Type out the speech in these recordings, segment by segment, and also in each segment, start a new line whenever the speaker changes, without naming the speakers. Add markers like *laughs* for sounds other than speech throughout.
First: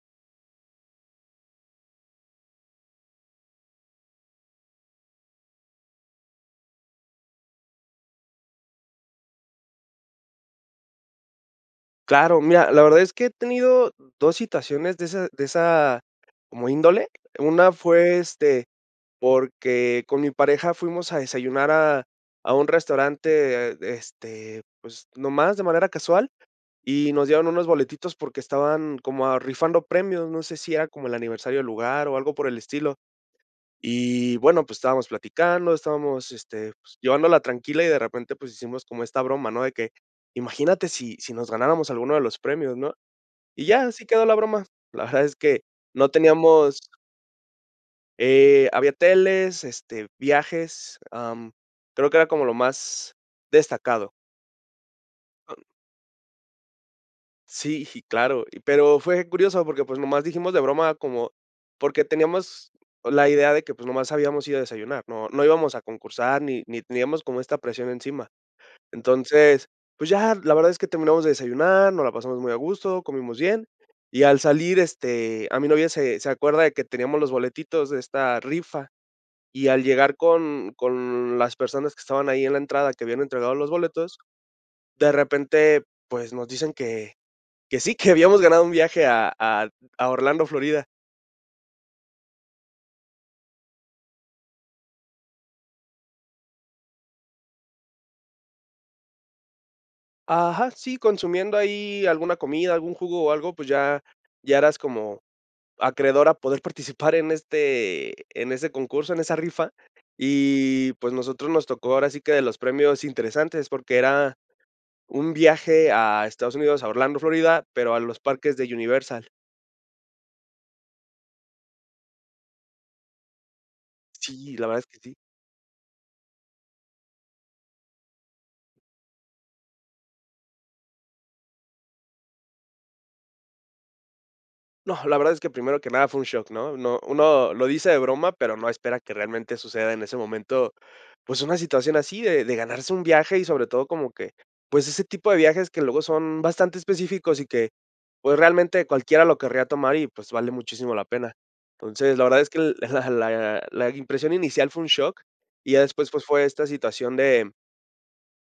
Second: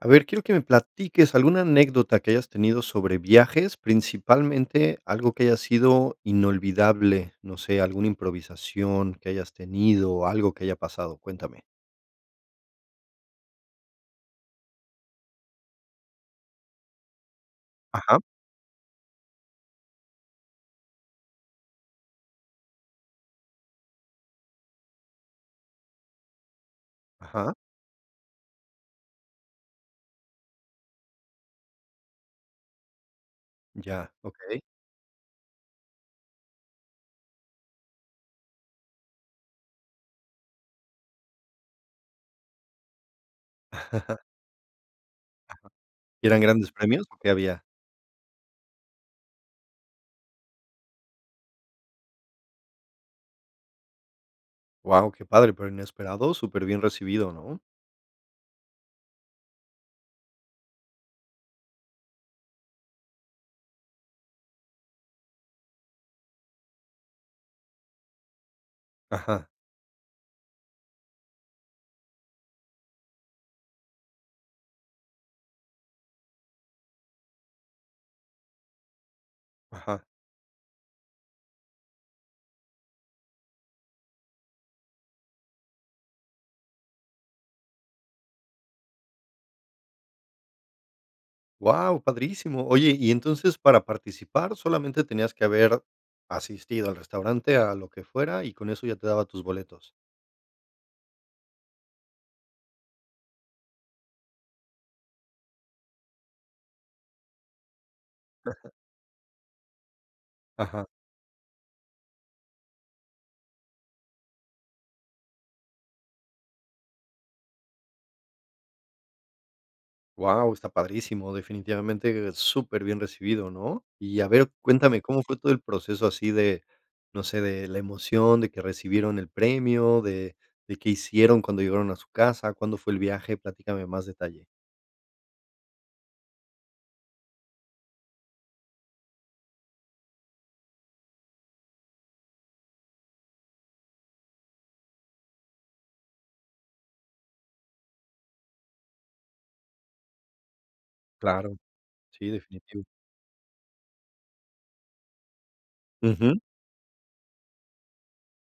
A ver, quiero que me platiques alguna anécdota que hayas tenido sobre viajes, principalmente, algo que haya sido inolvidable, no sé, alguna improvisación que hayas tenido o algo que haya pasado, cuéntame.
Claro, mira, la verdad es que he tenido dos situaciones de ese de esa como índole. Una fue,
Ajá.
este, porque con mi pareja fuimos a desayunar a a un restaurante, este, pues, nomás de manera casual, y nos dieron
Ajá.
unos boletitos porque estaban como, ah, rifando premios, no sé si era como el aniversario del lugar o algo por el estilo.
Ya,
Y
okey.
bueno, pues, estábamos platicando, estábamos, este, pues, llevándola tranquila y, de repente, pues, hicimos como esta broma, ¿no? De que: "Imagínate si si nos ganáramos algunos de los premios, ¿no?". Y ya, así
*chuckles*
quedó la broma. La verdad es que
Ajá.
no
¿Y eran grandes
teníamos
premios o qué había?
Eh, había teles, este viajes, am, creo que era como lo más destacado.
Guau, qué padre,
*unintelligible*
pero inesperado, super bien recibido, ¿no?
Sí, claro. Y pero fue curioso, porque, pues, nomás dijimos de broma como porque teníamos la idea de que, pues, nomás habíamos ido a desayunar. No no íbamos a concursar ni ni teníamos como esta presión encima.
Ajá.
Entonces, pues, ya, la verdad es que terminamos de desayunar, nos la pasamos muy a gusto, comimos bien. Y al salir, este, a mí novia, se se acuerda de que teníamos los boletitos de esta rifa, y al
Ajá.
llegar con con las personas que estaban ahí en la entrada, que habían entregado los boletos, de repente, pues, nos dicen que que sí, que habíamos ganado un viaje a a a Orlando, Florida.
Guau, padrísimo. Oye y entonces, para participar, solamente tenías que haber asistido al restaurante, a lo que fuera y con eso ya te daba tus boletos.
Ajá, sí, consumiendo ahí alguna comida, algún jugo o algo, pues, ya ya eras como acreedor a poder participar en este en ese
*laughs*
concurso, en esa rifa.
Ajá.
Y, pues, nosotros nos tocó ahora sí que de los premios interesantes, porque era un viaje a Estados Unidos, a Orlando, Florida, pero a los parques de Universal.
Guau, está padrísimo, definitivamente, superbién recibido, ¿no? Y a ver,
Sí, la verdad es que
cuéntame,
sí.
¿cómo fue todo el proceso así de, no sé, de la emoción, de que recibieron el premio, de de qué hicieron cuando llegaron a su casa, cuándo fue el viaje? Platícame más detalle.
No, la verdad es que primero que nada fue un shock, ¿no? No uno lo dice de broma, pero no espera que realmente suceda en ese momento, pues, una situación así de de ganarse un viaje y, sobre todo, como que, pues, ese tipo de viajes que luego son bastante específicos y que, pues, realmente, cualquiera lo querría tomar y, pues, vale muchísimo la pena.
Claro.
Entonces, la
Sí,
verdad es que
definitivo.
la la la impresión inicial fue un shock y ya después, pues,
Ujú.
fue esta situación de,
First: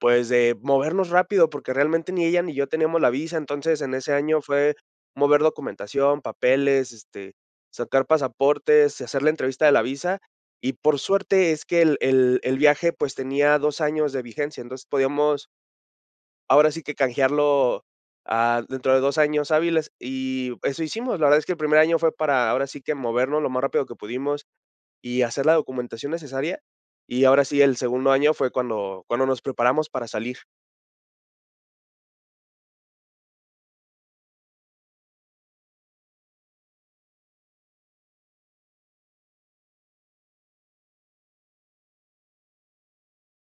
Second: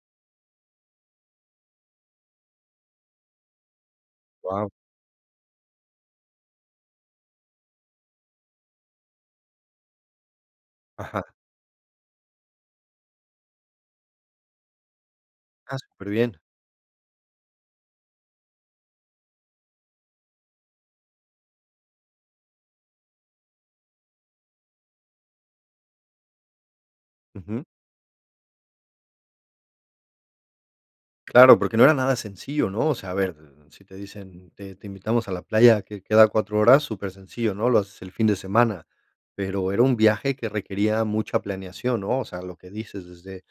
pues, de movernos rápido, porque realmente, ni ella ni yo teníamos la visa. Entonces, en ese año
Guau.
fue mover documentación, papeles, este, sacar pasaportes, hacer la entrevista de la visa, y, por
Ajá.
suerte, es que el el el viaje, pues, tenía 2 años de vigencia. Entonces, podíamos
Ah, superbién.
ahora sí que canjearlo, ah, dentro de 2 años hábiles, y eso hicimos. La verdad es que el primer año fue para ahora sí que movernos lo más rápido que pudimos y hacer la documentación necesaria, y ahora sí,
Ujú.
el segundo año fue cuando cuando nos preparamos para salir.
Claro, porque no era nada sencillo, ¿no? O sea, a ver, d d si te dicen, mm: "Te te invitamos a la playa que queda a 4 horas", súper sencillo, ¿no?, lo haces el fin de semana, pero era un viaje que requería mucha planeación, ¿no? O sea, lo que dices, desde,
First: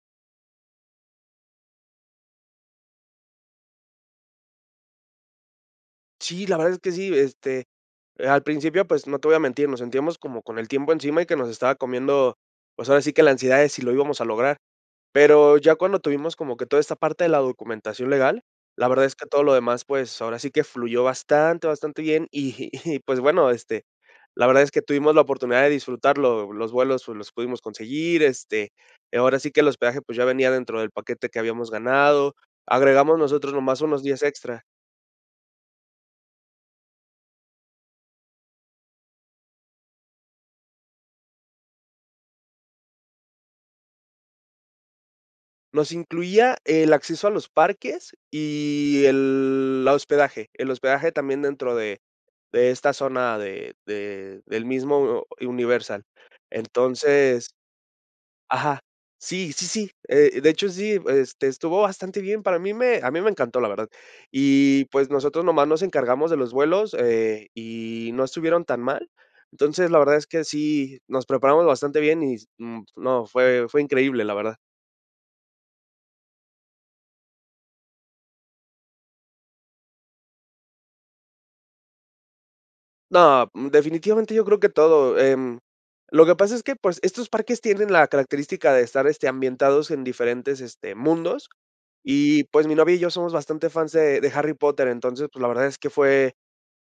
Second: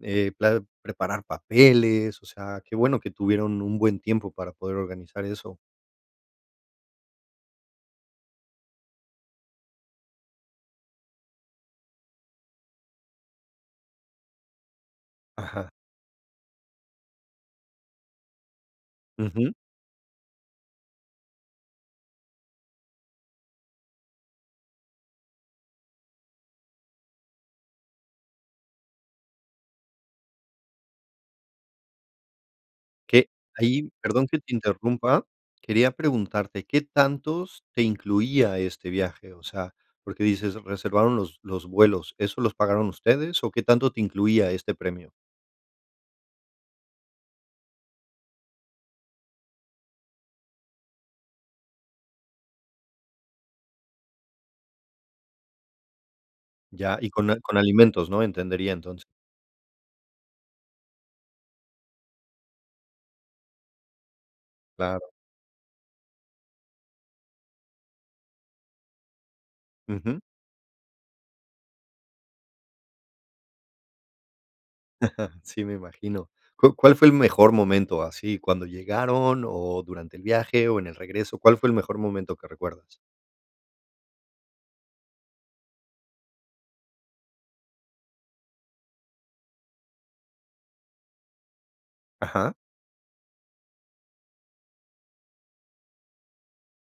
eh, pla preparar papeles, o sea, qué bueno que tuvieron un buen tiempo para poder organizar eso.
Sí, la verdad es que sí. Este, eh, al principio, pues, no te voy a mentir, nos sentíamos como con el tiempo encima y que nos estaba comiendo, pues, ahora sí que la ansiedad de si lo íbamos a lograr. Pero
Ajá.
ya cuando tuvimos como que toda esta parte de la documentación legal, la verdad es que todo
Ujú.
lo demás, pues, ahora sí que fluyó bastante, bastante bien, y y, pues, bueno, este, la verdad es que tuvimos la oportunidad de disfrutarlo, lo los vuelos los pudimos conseguir, este, ahora sí que el hospedaje, pues, ya venía dentro del paquete que habíamos ganado. Agregamos
¿Qué?
nosotros nomás
Ahí,
unos días
perdón que te
extra.
interrumpa, quería preguntarte, ¿qué tantos te incluía este viaje? O sea, porque dices reservaron los los vuelos, ¿eso los pagaron ustedes o qué tanto te incluía este premio?
Nos incluía el acceso a los parques y el la hospedaje, el hospedaje también dentro de de esta zona de de del mismo Universal.
Ya. Y con a
Entonces
con alimentos, ¿no?, entendería
ajá.
entonces.
Sí, sí, sí, eh, de hecho, sí, este, estuvo bastante bien, para mí me a mí me encantó, la verdad. Y,
Claro.
pues, nosotros nomás nos encargamos de los vuelos, eh, y no estuvieron tan mal. Entonces, la verdad
Ujú.
es que sí, nos preparamos bastante bien y s mm, no, fue fue increíble, la verdad.
*chuckles* Sí, me imagino. ¿Cuá cuál fue el mejor momento así? ¿Cuándo llegaron o durante el viaje o en el regreso? ¿Cuál fue el mejor momento que recuerdas?
No, mm, definitivamente yo creo que todo. Em, lo que pasa es que, pues, estos parques tienen la característica de estar, este, ambientados en diferentes, este, mundos. Y,
Ajá.
pues, mi novia y yo somos bastante fans de de Harry Potter. Entonces, pues, la verdad es que fue,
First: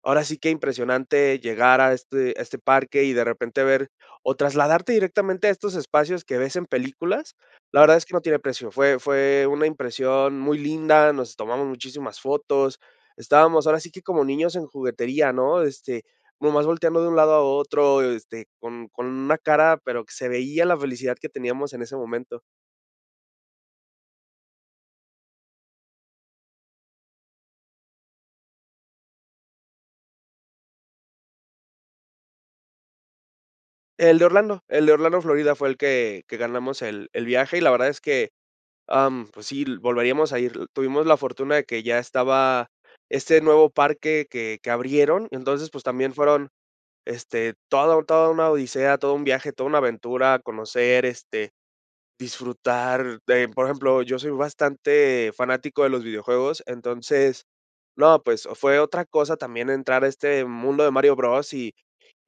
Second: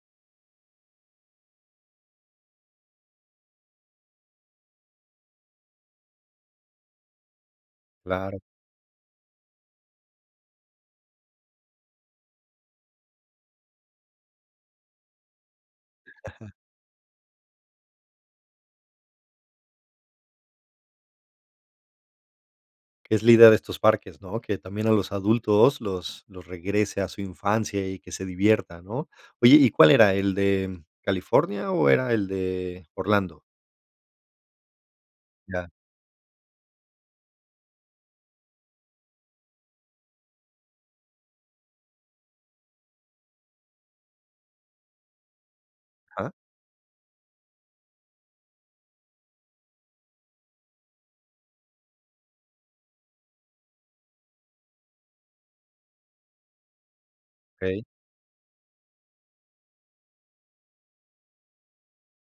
ahora sí que impresionante llegar a este a este parque y, de repente, ver o trasladarte directamente a estos espacios que ves en películas. La verdad es que no tiene
Claro.
precio. Fue fue una impresión muy linda, nos tomamos muchísimas fotos. Estábamos ahora sí que como niños en juguetería, ¿no? Este,
Ajá.
nomás volteando de un lado a otro, este, con con una cara, pero que se veía la felicidad que teníamos en ese momento.
Es la idea de estos parques, ¿no?, que también a los adultos los los regrese a su infancia, y que se diviertan, ¿no? Oye, ¿y cuál era, el de California, o era el de Orlando?
El de Orlando, el de Orlando, Florida, fue
Ya.
el que que ganamos el el viaje, y la verdad es que, am, pues, sí l volveríamos a ir l Tuvimos la fortuna de que ya estaba este nuevo parque que que abrieron, entonces, pues, también
Ajá.
fueron, este, toda la toda una odisea, todo un viaje, toda una aventura, conocer, este, disfrutar, eh, por ejemplo, yo soy bastante fanático de los videojuegos, entonces,
Okey.
no, pues, fue otra cosa también entrar a este mundo de Mario Bros y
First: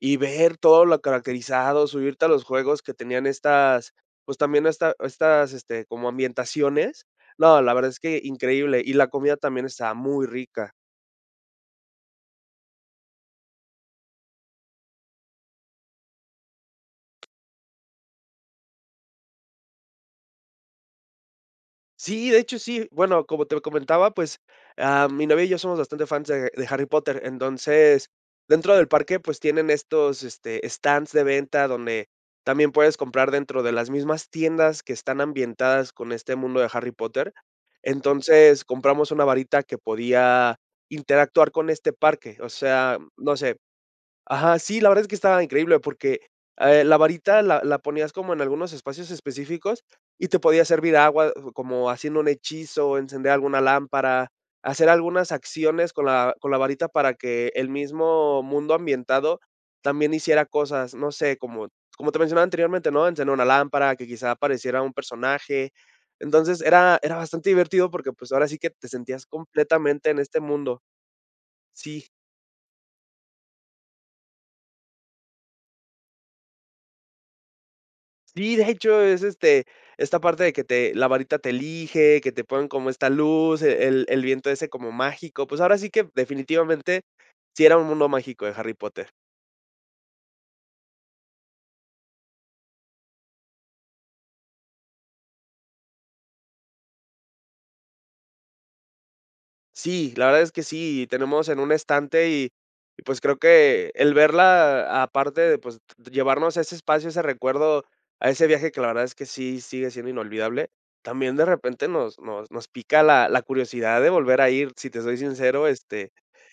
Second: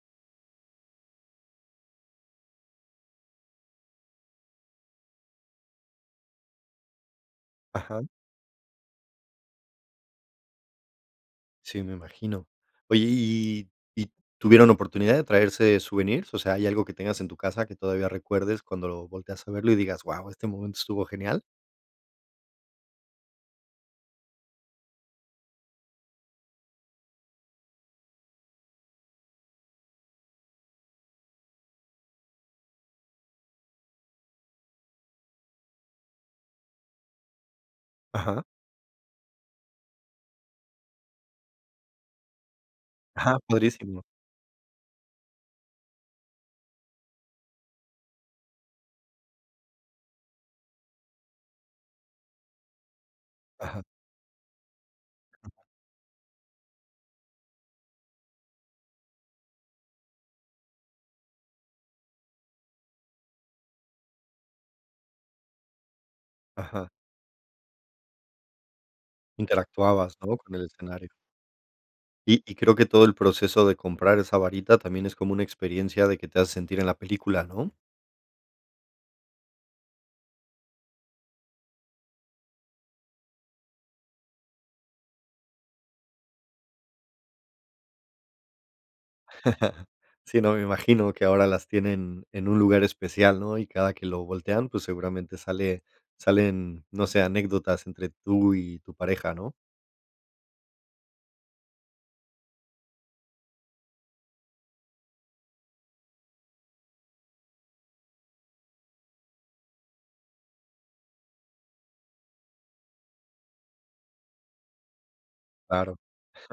y ver todo lo caracterizado, subirte a los juegos que tenían estas, pues, también esta estas este, como ambientaciones. No, la verdad es
Ajá.
que increíble, y la comida también estaba muy rica.
Sí, me imagino. Oye, ¿y y tuvieron oportunidad de traerse souvenirs? O sea, ¿hay algo que tengas en tu casa, que todavía recuerdes cuando lo volteas a verlo y digas: "Guau, este momento estuvo genial?"
Sí, de hecho, sí. Bueno, como te comentaba, pues, ah, mi novia y yo somos bastante fans de de Harry Potter. Entonces, dentro del parque, pues, tienen estos, este, stands de venta, donde también puedes comprar dentro de las mismas tiendas que están ambientadas con este mundo de Harry Potter.
Ajá.
Entonces, compramos una varita que podía interactuar con este parque, o sea, no
Ajá,
sé
padrísimo.
Ajá, sí, la verdad es que estaba increíble, porque, ah, el la varita la la ponías como en algunos espacios específicos y te podía servir agua, uh, como haciendo un hechizo, encender alguna
Ajá.
lámpara, hacer algunas acciones con la con la varita para que el mismo mundo ambientado también hiciera cosas. No sé, como como te mencionaba anteriormente, ¿no?, encender una lámpara, que quizá apareciera un personaje. Entonces,
Ajá.
era era bastante divertido, porque, pues, ahora sí que te sentías completamente
Interactuabas,
en
¿no?,
este
con el
mundo.
escenario.
Sí.
Y y creo que todo el proceso de comprar esa varita también es como una experiencia de que te hace sentir en la película, ¿no?
Sí, de hecho, es, este, esta parte de que te la varita te elige, que te ponen como esta luz, eh, el el viento ese como mágico. Pues, ahora sí que, definitivamente, sí era un mundo mágico de Harry Potter.
*chuckles* Sí, no, me imagino que ahora las tienen en un lugar especial, ¿no? Y cada que lo voltean, pues, seguramente sale salen, no sé, anécdotas entre tú y tu pareja, ¿no?
Sí, la verdad es que sí, tenemos en un estante y y, pues, creo que el verla aparte de, pues, llevarnos ese espacio, ese recuerdo, a ese viaje que, la verdad, es que sí sigue siendo inolvidable, también, de repente, nos nos nos pica la la curiosidad de volver a ir. Si te soy sincero,
Claro.
este,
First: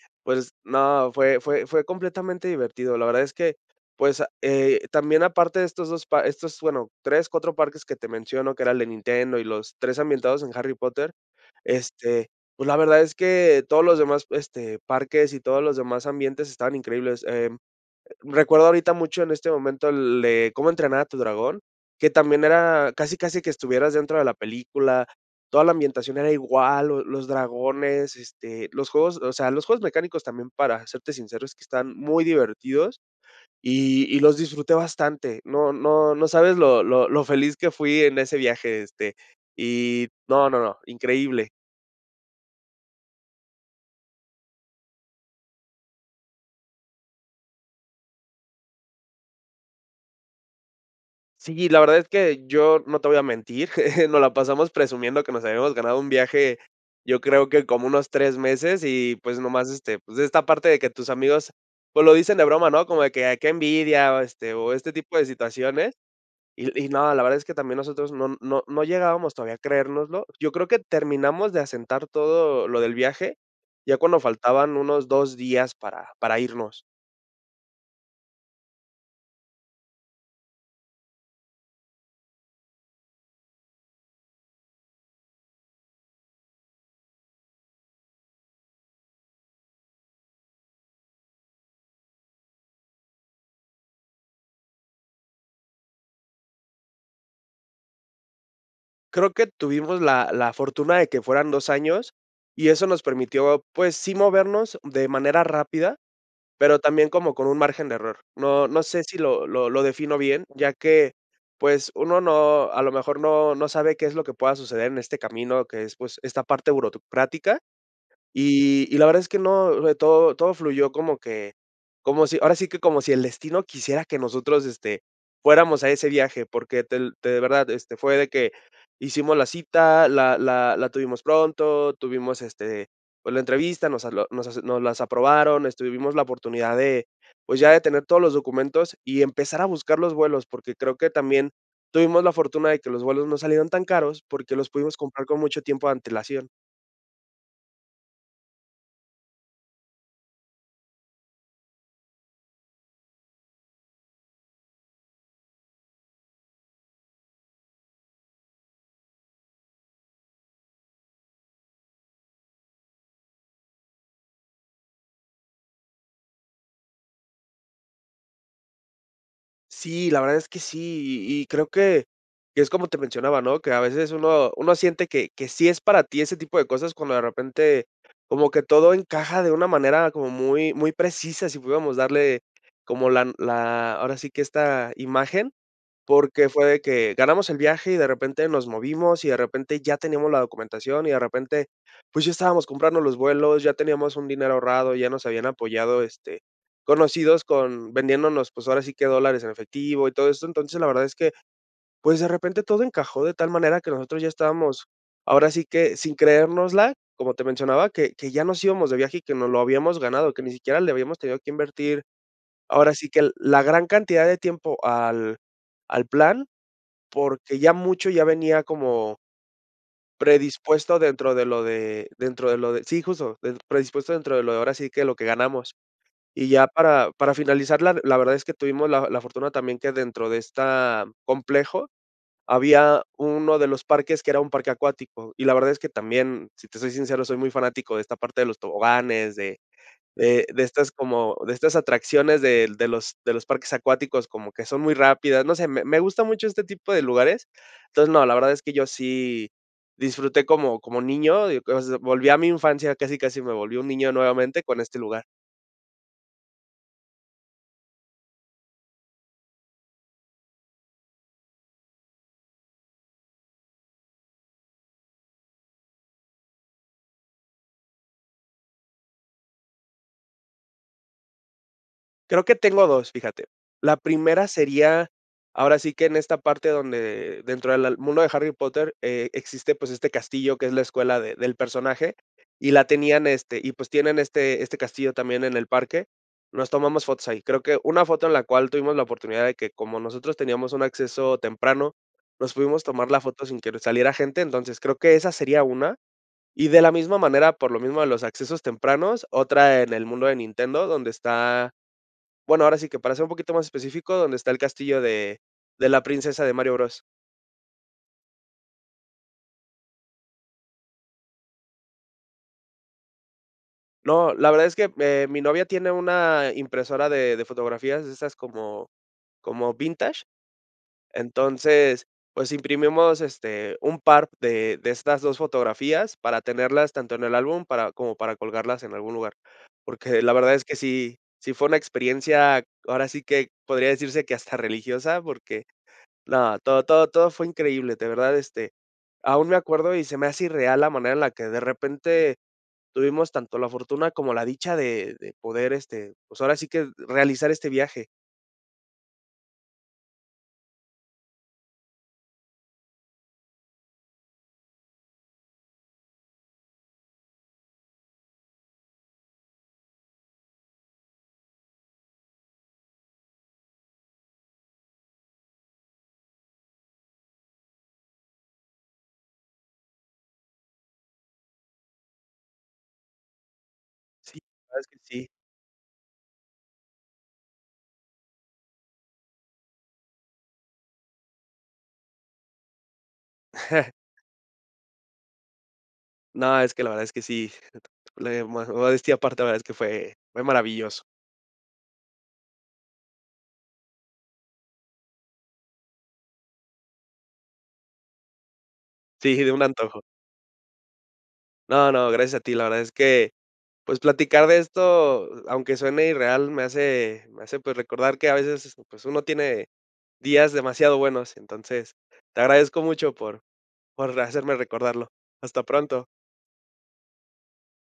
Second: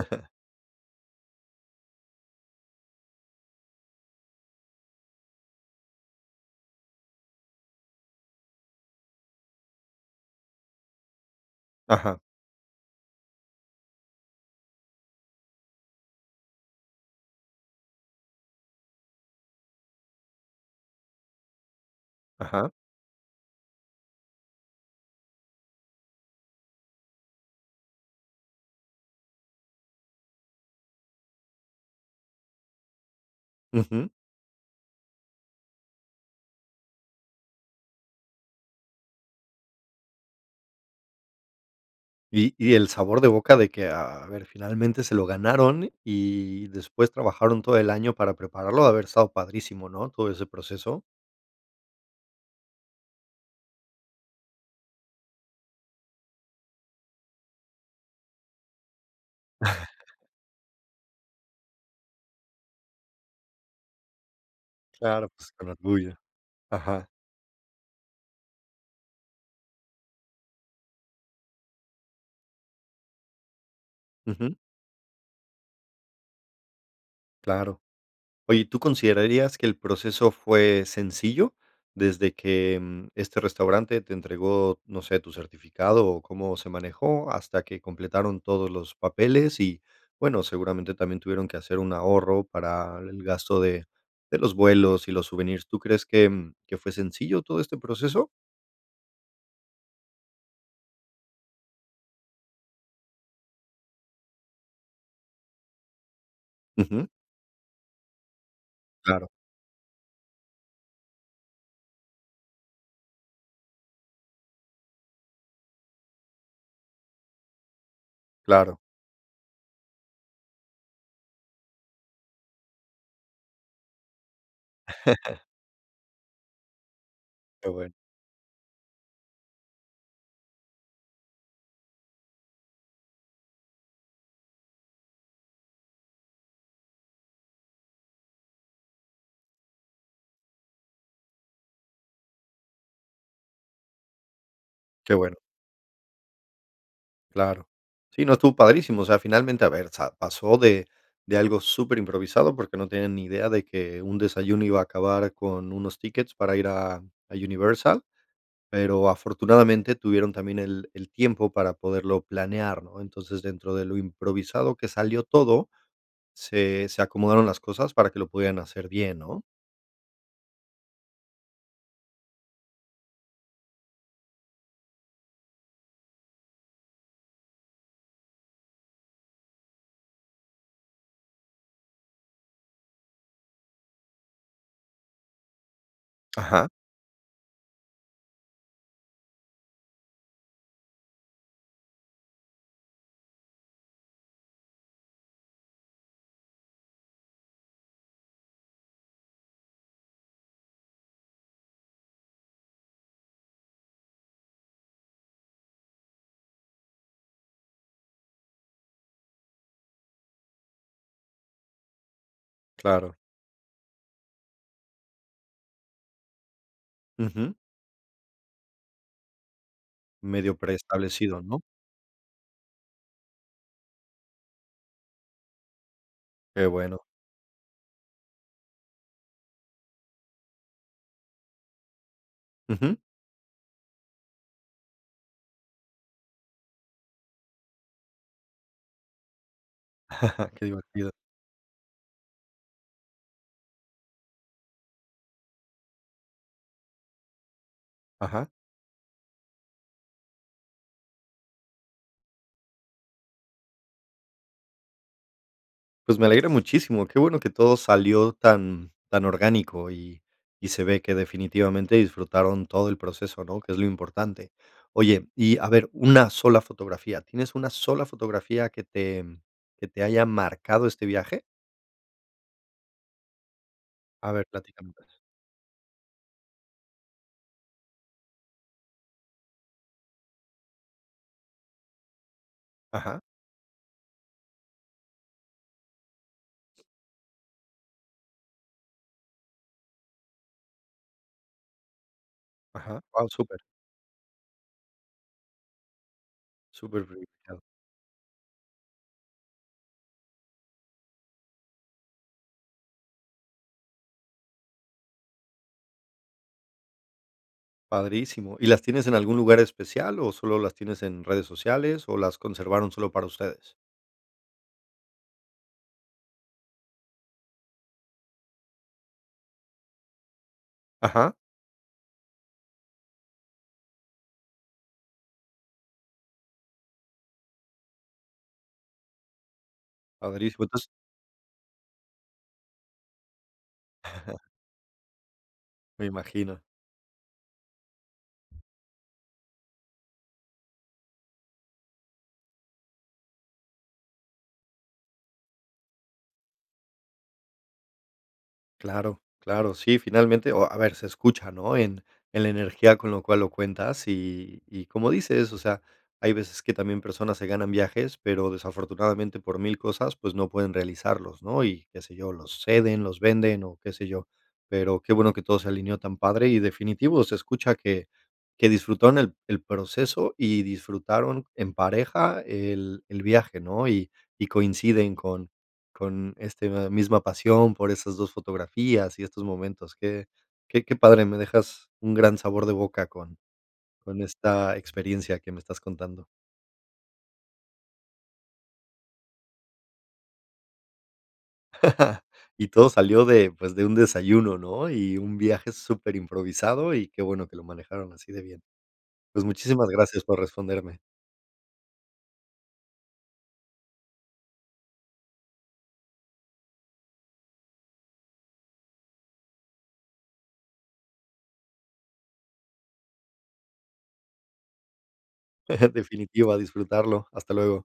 *chuckles*
pues, no, fue fue fue completamente divertido. La verdad es que, pues, eh, también aparte de estos 2 pa estos, bueno, 3, 4 parques que te menciono, que era el de Nintendo y los 3 ambientados en Harry Potter,
Ajá.
este, pues, la verdad es que todos los demás, este, parques y todos los demás ambientes estaban increíbles. Em, recuerdo ahorita mucho en este momento el de Cómo entrenar a tu dragón, que también
Ajá.
era casi casi que estuvieras dentro de la película. Toda la ambientación era igual, lo los dragones, este, los juegos, o sea, los juegos mecánicos también, para serte sincero, es que están muy divertidos y
Ujú.
y los disfruté bastante. No no no sabes lo lo lo feliz que fui en ese viaje, este, y no, no, no, increíble.
Y y el sabor de boca de que, a a ver, finalmente se lo ganaron y después trabajaron todo el año para prepararlo, debe haber estado padrísimo, ¿no?, todo ese proceso.
Sí, la verdad es que yo no te voy a mentir, *chuckles* nos la pasamos presumiendo que nos habíamos ganado un viaje, yo creo que como unos 3 meses y, pues, nomás, este, pues,
*chuckles*
esta parte de que tus amigos, pues, lo dicen de broma, ¿no? Como de que: "Ay, qué envidia", o este o este tipo de
Claro, pues con la
situaciones.
tuya.
Y y
Ajá.
no, la verdad es que también nosotros no no no llegábamos todavía a creérnoslo. Yo creo que terminamos de asentar todo lo del viaje, ya cuando
Ujú.
faltaban unos 2 días para para irnos.
Claro. Oye, ¿y tú considerarías que el proceso fue sencillo, desde que este restaurante te entregó, no sé, tu certificado, o cómo se manejó hasta que completaron todos los papeles? Y bueno, seguramente, también tuvieron que hacer un ahorro, para el gasto de de los vuelos y los souvenirs. ¿Tú crees que que fue sencillo todo este proceso?
Creo que tuvimos la la fortuna de que fueran 2 años, y eso nos permitió, pues, sí movernos de manera rápida, pero
Ujú.
también como con un margen de error. No no sé si
Claro.
lo lo lo defino bien, ya que, pues, uno no, a lo mejor, no no sabe qué es lo que pueda suceder en este camino, que es, pues, esta parte burocrática.
Claro.
Y y la verdad es que no, le todo todo fluyó como que como si ahora sí que como si el destino quisiera que nosotros, este,
*laughs*
fuéramos a ese viaje. Porque te te de
Qué
verdad,
bueno.
este, fue de que hicimos la cita, la la la tuvimos pronto, tuvimos, este, pues, la entrevista, nos habló nos asu nos las aprobaron, este, vivimos la oportunidad de, pues, ya de tener todos los documentos y empezar a buscar los vuelos, porque creo que también tuvimos la fortuna de que los vuelos no salieron tan caros, porque los pudimos
Qué
comprar
bueno.
con mucho tiempo de antelación.
Claro. Sí, no, estuvo padrísimo, o sea, finalmente, a ver, sa pasó de de algo súper improvisado, porque no tienen ni idea de que un desayuno iba a acabar con unos tickets para ir a a Universal, pero, afortunadamente, tuvieron también el el tiempo para poderlo planear, ¿no? Entonces, dentro de lo improvisado que salió todo, se se acomodaron las cosas para que lo pudieran hacer bien, ¿no?
Sí, la verdad es que sí, y y creo que que es como te mencionaba, ¿no?, que a veces uno uno siente que que sí es para ti ese tipo de cosas cuando, de repente, como que todo encaja de una manera como muy muy precisa, si pudiéramos darle como la la, ahora sí que esta imagen, porque fue
Ajá.
de que ganamos el viaje y, de repente, nos movimos, y, de repente, ya teníamos la documentación, y de repente, pues, ya estábamos comprando los vuelos, ya teníamos un dinero ahorrado, ya nos habían apoyado, este, conocidos con vendiéndonos, pues, ahora sí que dólares en efectivo y todo esto. Entonces, la verdad es que, pues, de repente, todo encajó de tal manera que nosotros ya estábamos, ahora sí que sin creérnosla, como te mencionaba, que que ya nos íbamos de viaje y que no lo habíamos ganado, que ni siquiera le habíamos tenido que invertir, ahora sí
Claro.
que la gran cantidad de tiempo al al plan,
Ujú.
porque ya mucho ya venía como
Medio
predispuesto dentro
preestablecido,
de
¿no?
lo de dentro de lo de sí, justo, del predispuesto dentro de lo, ahora sí que lo que ganamos. Y
Qué
ya
bueno.
para para finalizar, la la verdad es que tuvimos la la fortuna también que dentro de esta complejo,
Ujú.
había uno de los parques, que era un parque acuático, y la verdad es que también, si te soy sincero, soy muy fanático de esta parte de los toboganes, de de
*chuckles*
de
Que
estas
divertido.
como de estas atracciones del de los de los parques acuáticos, como que son muy rápidas. No sé, me me gusta mucho este tipo de lugares. Entonces, no, la
Ajá.
verdad es que yo sí disfruté como como niño, y, *unintelligible* volví a mi infancia, casi casi me volvió un niño nuevamente con este lugar.
Pues me alegra muchísimo, qué bueno que todo salió tan tan orgánico y y se ve que definitivamente disfrutaron todo el proceso, ¿no? Que es lo importante. Oye, y a ver una sola fotografía, ¿tienes una sola fotografía que te que te haya marcado este viaje?
Creo que tengo 2, fíjate. La
A ver,
primera
platícame,
sería
pues.
ahora sí que en esta parte donde dentro de al mundo del Harry Potter, eh, existe, pues, este castillo que es la escuela de del personaje y la
Ajá.
tenían este y, pues, tienen este este castillo también en el parque, nos tomamos fotos ahí. Creo que una foto en la cual tuvimos la oportunidad de que, como nosotros teníamos un acceso temprano, nos pudimos
Ajá,
tomar la
wao,
foto sin
súper.
que saliera gente. Entonces, creo que esa sería una. Y de la
Súper
misma manera,
privilegiado.
por lo mismo de los accesos tempranos, otra en el mundo de Nintendo, donde está bueno, ahora sí que para ser un poquito más específico, donde está el castillo de de la princesa de Mario Bros.
Padrísimo, ¿y las tienes en algún lugar especial o solo las tienes en redes sociales o las conservaron solo para ustedes?
No, la verdad es que, eh, mi novia tiene una impresora de de fotografías de esas como como vintage.
Ajá.
Entonces, pues, imprimimos, este, un par de de estas 2 fotografías para tenerlas tanto en el álbum, para como para colgarlas en algún lugar. Porque la verdad
Padrísimo,
es que
entonces
sí sí fue una experiencia, ahora sí que podría decirse que
*chuckles*
hasta religiosa, porque
Me
no,
imagino.
todo, todo, todo fue increíble, de verdad, este, aún me acuerdo, y se me hace irreal la manera en la que de repente tuvimos tanto la fortuna como la dicha de de poder, este, pues ahora sí que realizar este viaje.
Claro, claro, sí, finalmente o a ver, se escucha, ¿no? En en la energía con lo cual lo cuentas y y como dices, o sea, hay veces que también personas se ganan viajes, pero desafortunadamente por mil cosas, pues no pueden realizarlos, ¿no? Y qué sé yo, los ceden, los venden o qué sé yo. Pero qué bueno que todo se alineó tan padre y definitivo se escucha que que disfrutaron el el proceso y disfrutaron en pareja el el viaje, ¿no? Y
Sí,
y
sabes que
coinciden
sí.
con con este misma pasión por esas 2 fotografías y estos momentos que que que padre, me dejas un gran sabor de boca con
*chuckles*
con esta experiencia que me estás contando.
No, es que la verdad es que sí. *chuckles* Le modes modestia aparte, la verdad es que fue fue maravilloso.
*chuckles* Y todo salió de pues, de un desayuno, ¿no? Y un viaje super improvisado, y qué bueno que lo manejaron así de bien.
Sí,
Pues
de un
muchísimas
antojo.
gracias por responderme.
No, no, gracias a ti, la verdad es que, pues platicar de esto, a aunque suene irreal, me hace me hace, pues recordar que a veces, pues uno tiene días demasiado buenos, entonces, te agradezco mucho por por hacerme recordarlo. Hasta
*giggles*
pronto.
Definitiva, a disfrutarlo. Hasta luego.